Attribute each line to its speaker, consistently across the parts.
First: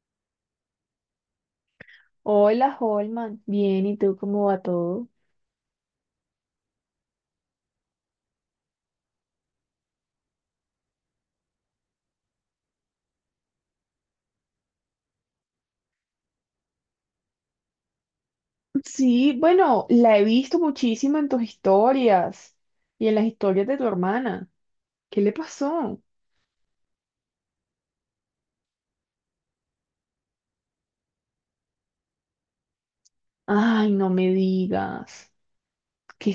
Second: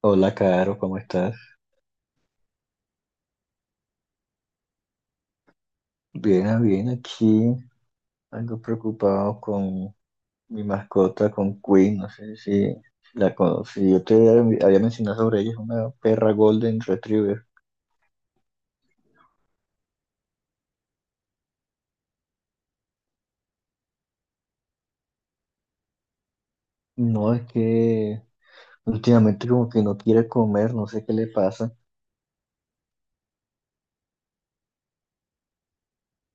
Speaker 1: Hola, Caro, ¿cómo estás?
Speaker 2: Hola, Holman. Bien, ¿y tú cómo va todo?
Speaker 1: Bien, bien, aquí algo preocupado con mi mascota, con Queen, no sé si la conocí. Yo te había mencionado sobre ella, es una perra Golden Retriever.
Speaker 2: Sí, bueno, la he visto muchísimo en tus historias y en las historias de tu hermana. ¿Qué le pasó?
Speaker 1: No, es que últimamente como que no quiere comer, no sé qué le pasa.
Speaker 2: Ay, no me digas. ¿Qué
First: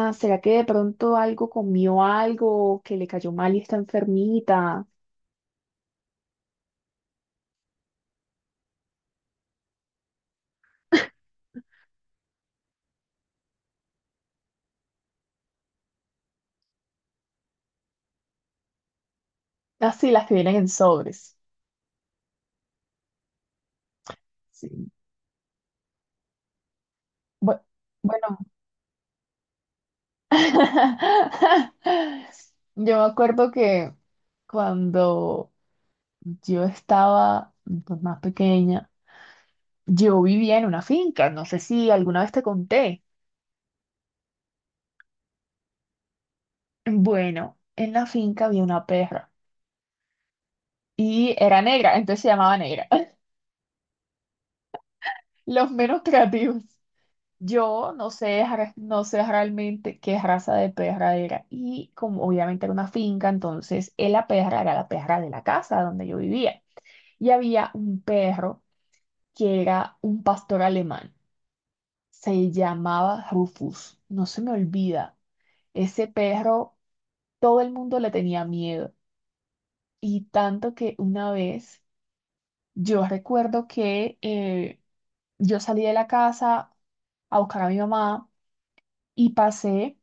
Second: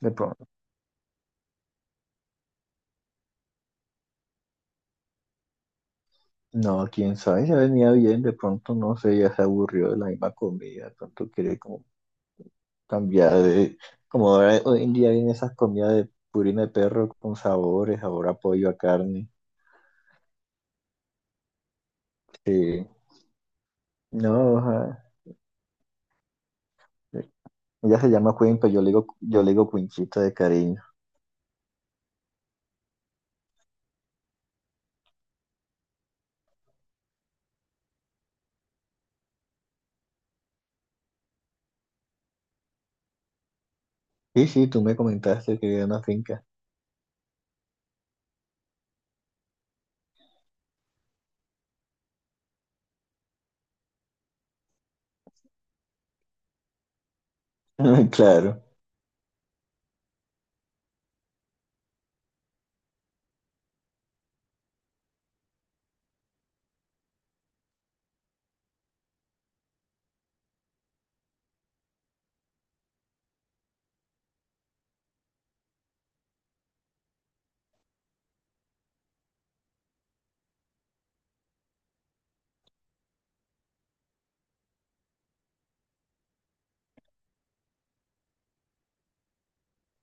Speaker 1: De
Speaker 2: ¿Será
Speaker 1: pronto,
Speaker 2: que de pronto algo comió algo que le cayó mal y está enfermita?
Speaker 1: no, quién sabe, ya venía bien, de pronto, no sé, ya se aburrió de la misma comida, de pronto quiere como cambiar de... Como ahora, hoy en día vienen esas comidas de purina de perro con sabores, sabor a pollo, a carne.
Speaker 2: Ah, sí, las que vienen en sobres.
Speaker 1: Sí, no,
Speaker 2: Sí.
Speaker 1: ajá.
Speaker 2: Bu-
Speaker 1: Ella se llama
Speaker 2: Bueno,
Speaker 1: Queen, pero yo le digo Quinchita de cariño.
Speaker 2: yo me acuerdo que cuando yo estaba, pues, más pequeña, yo vivía en una finca, no sé si alguna vez te conté.
Speaker 1: Sí, sí, tú me comentaste que era una finca.
Speaker 2: Bueno, en la finca había una perra y era negra, entonces se llamaba Negra. Los menos creativos. Yo no sé,
Speaker 1: Claro,
Speaker 2: no sé realmente qué raza de perra era. Y como obviamente era una finca, entonces la perra era la perra de la casa donde yo vivía. Y había un perro que era un pastor alemán. Se llamaba Rufus. No se me olvida. Ese perro, todo el mundo le tenía miedo. Y tanto que una vez yo recuerdo que yo salí de la casa a buscar a mi mamá y pasé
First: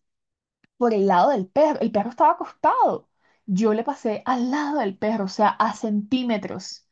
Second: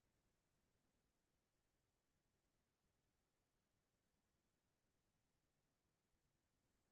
Speaker 2: por el lado del perro. El perro estaba acostado. Yo le pasé al lado del perro, o sea, a centímetros.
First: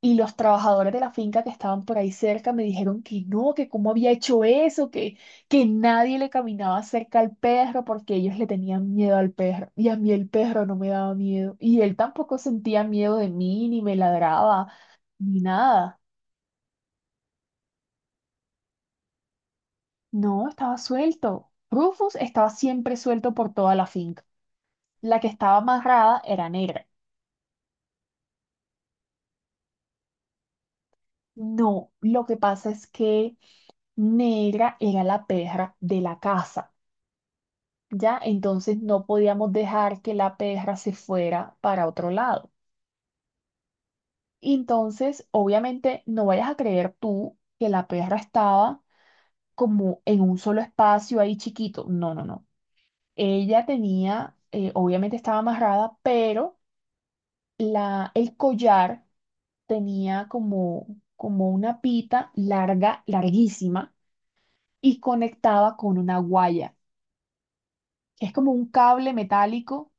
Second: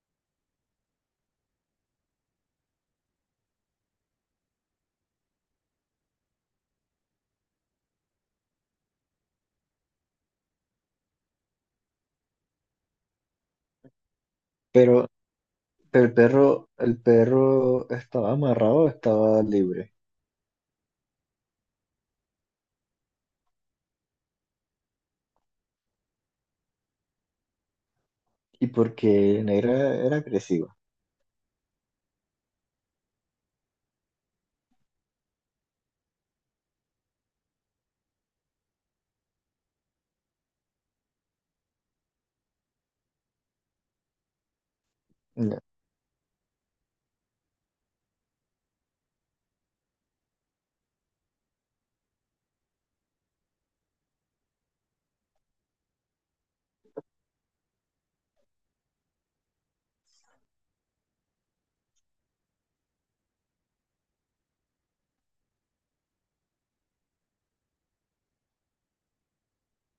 Speaker 2: Y los trabajadores de la finca que estaban por ahí cerca me dijeron que no, que cómo había hecho eso, que nadie le caminaba cerca al perro porque ellos le tenían miedo al perro. Y a mí el perro no me daba miedo. Y él tampoco sentía miedo de mí, ni me ladraba,
Speaker 1: pero,
Speaker 2: ni nada.
Speaker 1: pero el perro estaba amarrado o estaba libre.
Speaker 2: No, estaba suelto. Rufus estaba siempre suelto por toda la finca. La que estaba amarrada era Negra.
Speaker 1: ¿Y porque Negra era agresiva?
Speaker 2: No, lo que pasa es que Negra era la perra de la casa, ya, entonces no podíamos dejar que la perra se fuera para otro lado. Entonces,
Speaker 1: Ya.
Speaker 2: obviamente, no vayas a creer tú que la perra estaba como en un solo espacio ahí chiquito. No, no, no. Ella tenía, obviamente estaba amarrada, pero el collar tenía como, como una pita larga, larguísima, y conectaba con una guaya, que es como un cable metálico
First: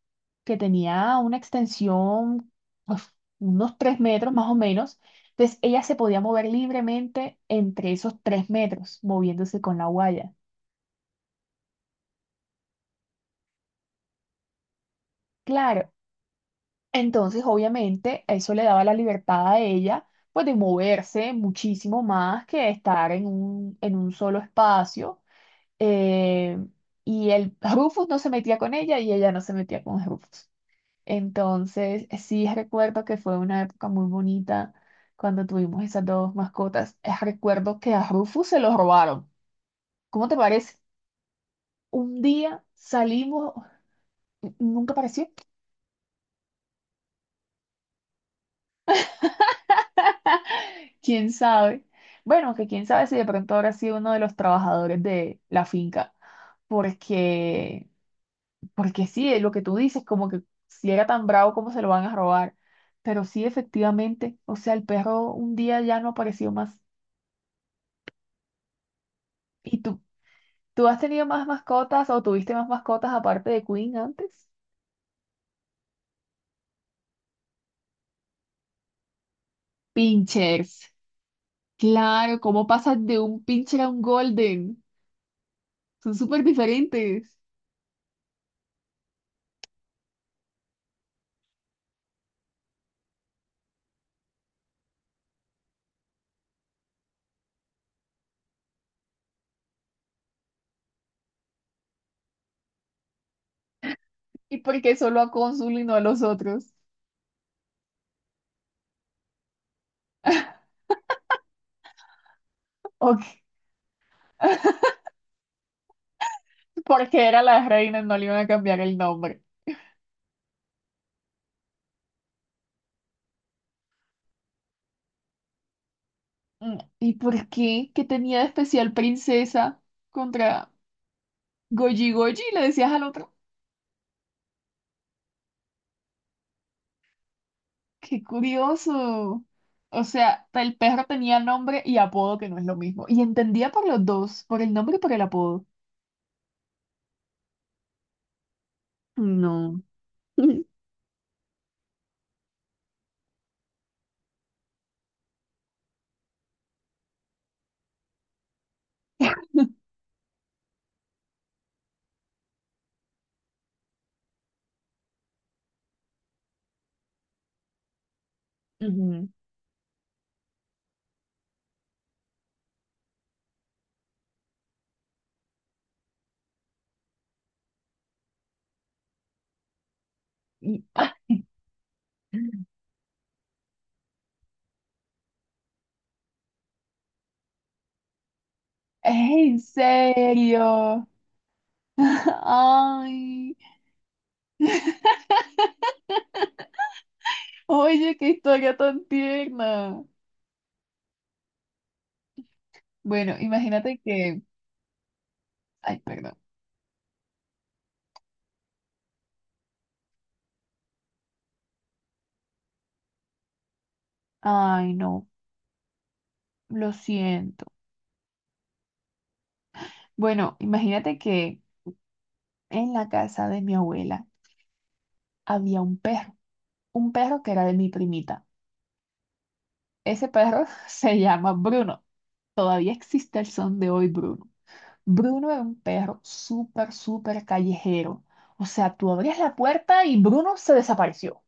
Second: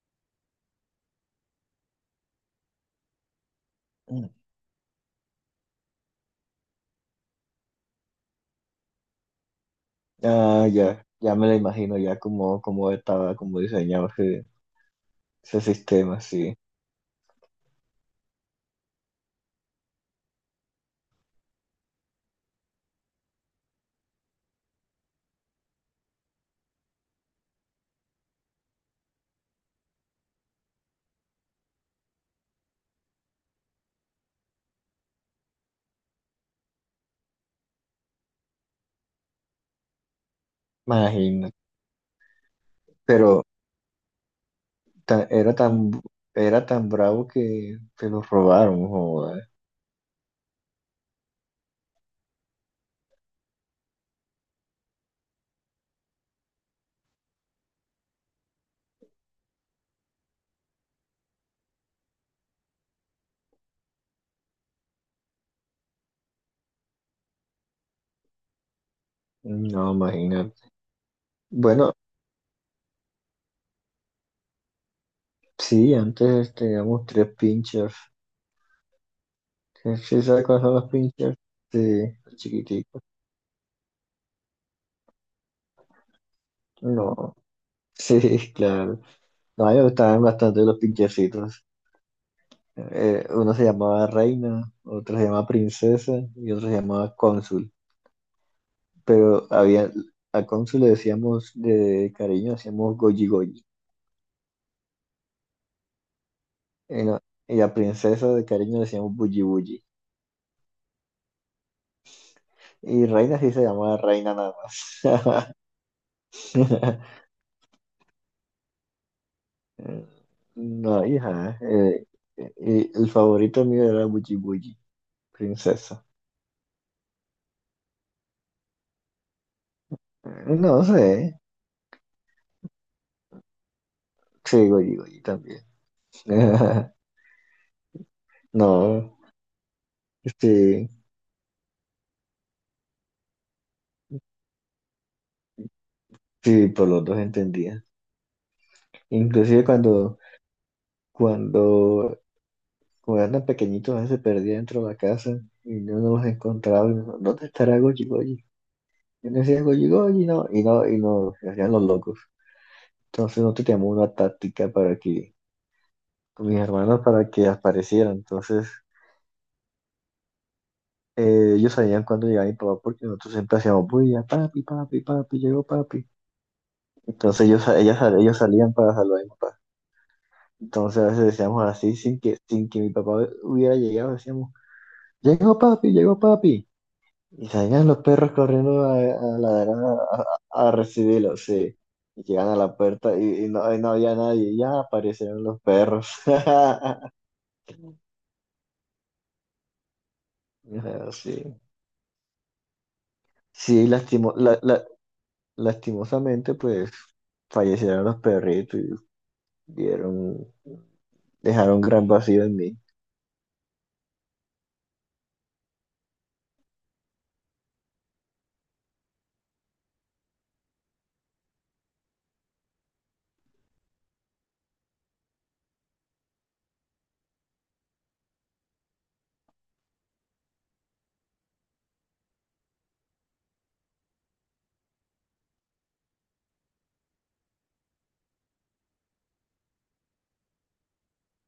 Speaker 2: que tenía una extensión, uf, unos 3 metros más o menos. Entonces ella se podía mover libremente entre esos 3 metros, moviéndose con la guaya.
Speaker 1: Ah, ya, ya me lo imagino ya como, como estaba, como diseñado ese
Speaker 2: Claro,
Speaker 1: sistema, sí.
Speaker 2: entonces obviamente eso le daba la libertad a ella, pues de moverse muchísimo más que estar en un solo espacio. Eh, y el Rufus no se metía con ella y ella no se metía con Rufus. Entonces, sí recuerdo que fue una época muy bonita cuando tuvimos esas dos mascotas. Recuerdo que a Rufus se lo robaron. ¿Cómo te parece?
Speaker 1: Imagino.
Speaker 2: Un día
Speaker 1: Pero
Speaker 2: salimos, nunca apareció.
Speaker 1: era tan, era tan bravo que se lo robaron, joder.
Speaker 2: ¿Quién sabe? Bueno, que quién sabe si de pronto habrá sido uno de los trabajadores de la finca. Porque, porque sí, lo que tú dices, como que si era tan bravo, ¿cómo se lo van a robar? Pero sí, efectivamente, o sea, el perro un día ya no apareció más. ¿Y
Speaker 1: No,
Speaker 2: tú?
Speaker 1: imagínate.
Speaker 2: ¿Tú has tenido más
Speaker 1: Bueno,
Speaker 2: mascotas o tuviste más mascotas aparte de Queen antes?
Speaker 1: sí, antes teníamos tres pinchers. ¿Sí sabes cuáles son
Speaker 2: Pinchers.
Speaker 1: los pinchers? Sí, los
Speaker 2: Claro, ¿cómo pasas
Speaker 1: chiquiticos.
Speaker 2: de un pincher a un golden? Son súper
Speaker 1: No,
Speaker 2: diferentes.
Speaker 1: sí, claro. No, a mí me gustaban bastante los pinchercitos. Uno se llamaba Reina, otro se llamaba Princesa y otro se llamaba Cónsul. Pero había, a Cónsul le decíamos de cariño, decíamos Goji Goji.
Speaker 2: ¿Y por qué solo a Cónsul y no a los otros?
Speaker 1: Y, no- Y a Princesa de cariño le decíamos Bulli Bulli. Y
Speaker 2: Ok.
Speaker 1: Reina sí se llamaba Reina nada más.
Speaker 2: Porque era la reina, no le iban a cambiar el nombre.
Speaker 1: Eh, No, hija, el favorito mío era Buji Buji, princesa.
Speaker 2: Mm, ¿y por qué? ¿Qué tenía de especial princesa contra
Speaker 1: No sé,
Speaker 2: Goji Goji? ¿Le decías al otro?
Speaker 1: sí, Goyi Goyi también.
Speaker 2: Qué
Speaker 1: No,
Speaker 2: curioso. O sea, el
Speaker 1: sí,
Speaker 2: perro tenía nombre y apodo, que no es lo mismo. Y entendía por los dos, por el nombre y por el apodo.
Speaker 1: sí, por los dos entendía. Inclusive
Speaker 2: No.
Speaker 1: cuando, cuando eran pequeñitos, a veces se perdía dentro de la casa y no nos encontraba. Y no, ¿dónde estará Goyi Goyi? Yo le decía Goyi Goyi, no, y no, se hacían los locos. Entonces nosotros teníamos una táctica para que, con mis hermanos, para que aparecieran. Entonces
Speaker 2: Ujú.
Speaker 1: ellos sabían cuándo llegaba mi papá porque nosotros siempre hacíamos bulla, papi, papi, papi, llegó papi. Entonces ellos salían para saludar a mi papá.
Speaker 2: Y,
Speaker 1: Entonces a
Speaker 2: ¿ah?
Speaker 1: veces decíamos así, sin que mi papá hubiera llegado, decíamos, llegó papi, llegó papi. Y salían los perros corriendo a
Speaker 2: ¿En
Speaker 1: ladrar a
Speaker 2: serio?
Speaker 1: recibirlo, sí. Y llegan a la puerta y
Speaker 2: Ay.
Speaker 1: no, había nadie, ya aparecieron los perros. Ajá,
Speaker 2: Oye, qué historia tan tierna.
Speaker 1: sí,
Speaker 2: Bueno,
Speaker 1: sí,
Speaker 2: imagínate que… Ay, perdón.
Speaker 1: lastimosamente, pues fallecieron los perritos. Dieron, Dejaron gran vacío en mí.
Speaker 2: Ay, no, lo siento. Bueno, imagínate que en la casa de mi abuela había un perro, un perro que era de mi primita. Ese perro se llama Bruno. Todavía existe el son de hoy, Bruno. Bruno era un perro súper, súper callejero. O sea, tú abrías la puerta y Bruno se desapareció. O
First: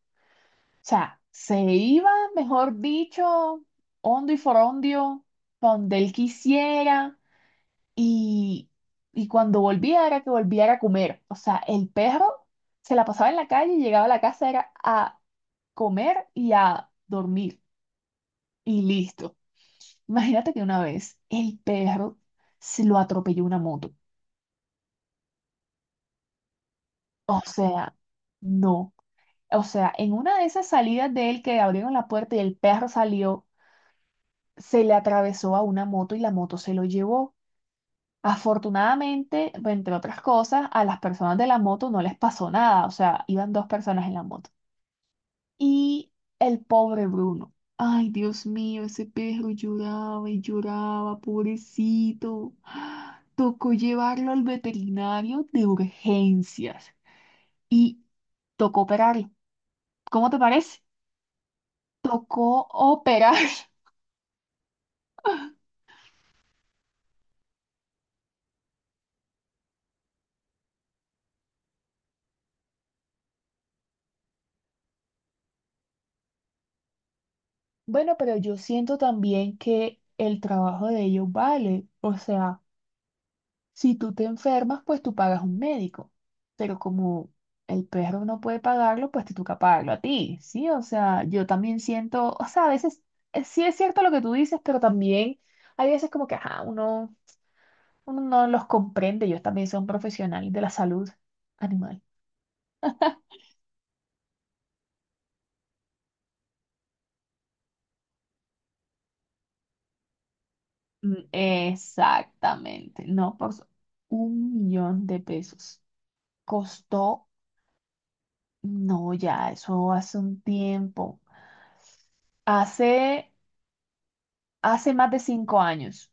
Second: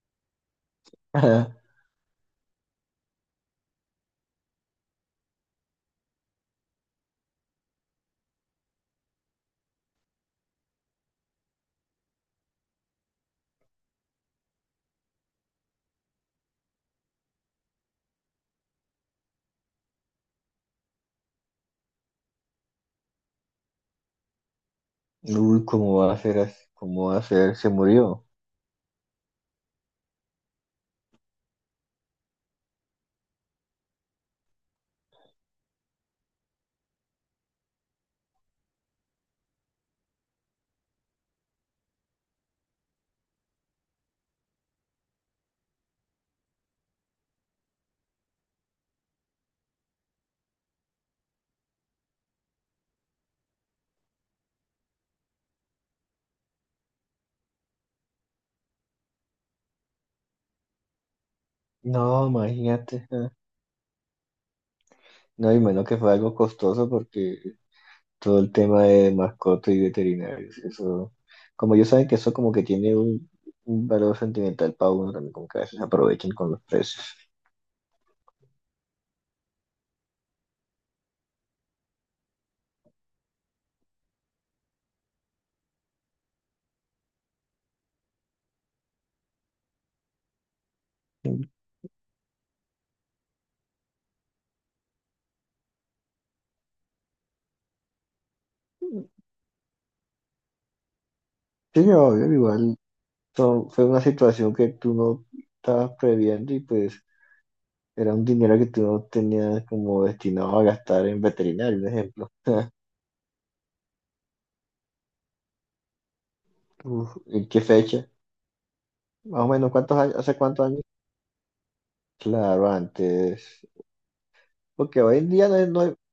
Speaker 2: sea, se iba, mejor dicho, hondo y forondio, pa' donde él quisiera. Y, y cuando volviera, era que volviera a comer. O sea, el perro se la pasaba en la calle y llegaba a la casa, era a comer y a dormir. Y listo. Imagínate que una vez el perro se lo atropelló una moto.
Speaker 1: Uy, ¿cómo va a ser así? ¿Cómo va a
Speaker 2: O
Speaker 1: ser? Se
Speaker 2: sea,
Speaker 1: murió.
Speaker 2: no. O sea, en una de esas salidas de él que abrieron la puerta y el perro salió, se le atravesó a una moto y la moto se lo llevó. Afortunadamente, entre otras cosas, a las personas de la moto no les pasó nada. O sea, iban dos personas en la moto. Y el pobre Bruno. Ay, Dios mío, ese perro lloraba y lloraba, pobrecito. Tocó llevarlo al veterinario de urgencias y tocó operarlo. ¿Cómo te parece?
Speaker 1: No,
Speaker 2: Tocó
Speaker 1: imagínate. Ah.
Speaker 2: operar.
Speaker 1: No, y menos que fue algo costoso porque todo el tema de mascotas y veterinarios, eso, como ellos saben que eso como que tiene un valor sentimental para uno también, como que a veces aprovechan con los precios.
Speaker 2: Bueno, pero yo siento también que el trabajo de ellos vale. O sea, si tú te enfermas, pues tú pagas un médico, pero como el perro no puede pagarlo, pues te toca pagarlo a ti, ¿sí? O sea, yo también siento, o sea, a veces sí es cierto lo que tú dices, pero también hay veces como que, ajá, uno no los
Speaker 1: Sí,
Speaker 2: comprende, ellos también son profesionales de la salud animal.
Speaker 1: obvio, igual fue una situación que tú no estabas previendo y pues era un dinero que tú no tenías como destinado a gastar en
Speaker 2: Mm,
Speaker 1: veterinario, por ejemplo.
Speaker 2: exactamente, no, 1 millón de pesos.
Speaker 1: Uf,
Speaker 2: Costó,
Speaker 1: ¿en qué fecha?
Speaker 2: no,
Speaker 1: Más o
Speaker 2: ya,
Speaker 1: menos,
Speaker 2: eso
Speaker 1: ¿cuántos años?
Speaker 2: hace
Speaker 1: ¿Hace
Speaker 2: un
Speaker 1: cuántos años?
Speaker 2: tiempo,
Speaker 1: Claro,
Speaker 2: hace,
Speaker 1: antes.
Speaker 2: hace
Speaker 1: Porque
Speaker 2: más de
Speaker 1: hoy en día
Speaker 2: cinco
Speaker 1: no es-
Speaker 2: años.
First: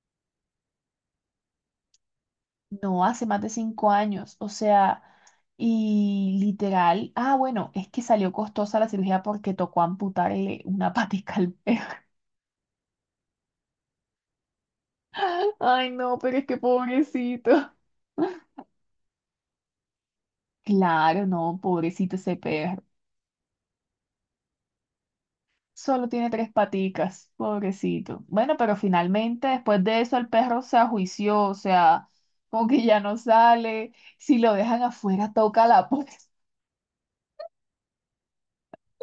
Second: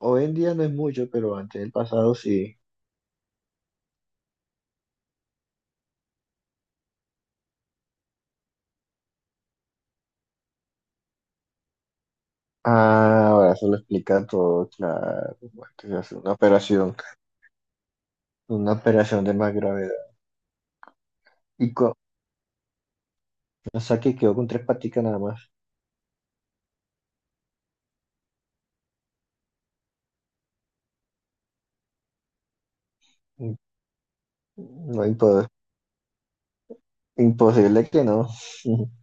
Speaker 1: hoy en día no es mucho, pero antes del pasado sí.
Speaker 2: No, hace más de cinco años, o sea, y literal, ah, bueno, es que salió costosa la cirugía porque tocó amputarle una patica al perro.
Speaker 1: Ah, ahora eso lo explica todo, claro. Bueno, que
Speaker 2: Ay,
Speaker 1: se hace
Speaker 2: no, pero es que pobrecito.
Speaker 1: una operación de más gravedad.
Speaker 2: Claro, no,
Speaker 1: Y con,
Speaker 2: pobrecito ese perro.
Speaker 1: o sea que quedó con tres paticas nada más.
Speaker 2: Solo tiene tres paticas, pobrecito. Bueno, pero finalmente después de eso el perro se ajuició, o sea, como que ya no
Speaker 1: Mm,
Speaker 2: sale. Si lo dejan
Speaker 1: No
Speaker 2: afuera,
Speaker 1: impo-
Speaker 2: toca la puerta.
Speaker 1: imposible que no.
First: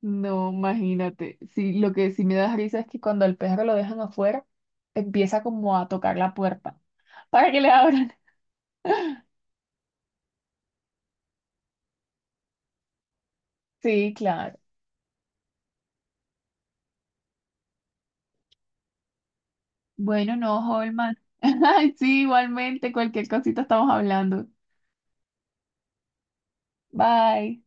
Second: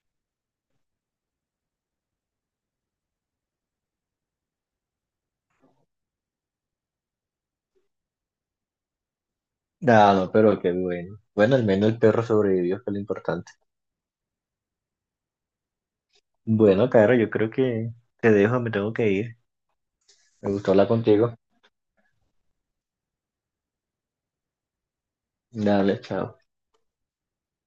Speaker 2: No, imagínate. Sí, lo que sí me da risa es que cuando el perro lo dejan afuera, empieza como a tocar la puerta para que le abran.
Speaker 1: No, no, pero qué bueno. Bueno, al menos el perro sobrevivió, que es lo importante.
Speaker 2: Sí, claro.
Speaker 1: Bueno, Caro, yo creo que te dejo, me tengo que ir.
Speaker 2: Bueno,
Speaker 1: Me
Speaker 2: no,
Speaker 1: gustó hablar
Speaker 2: Holman.
Speaker 1: contigo.
Speaker 2: Sí, igualmente, cualquier cosita estamos hablando.
Speaker 1: Dale, chao.
Speaker 2: Bye.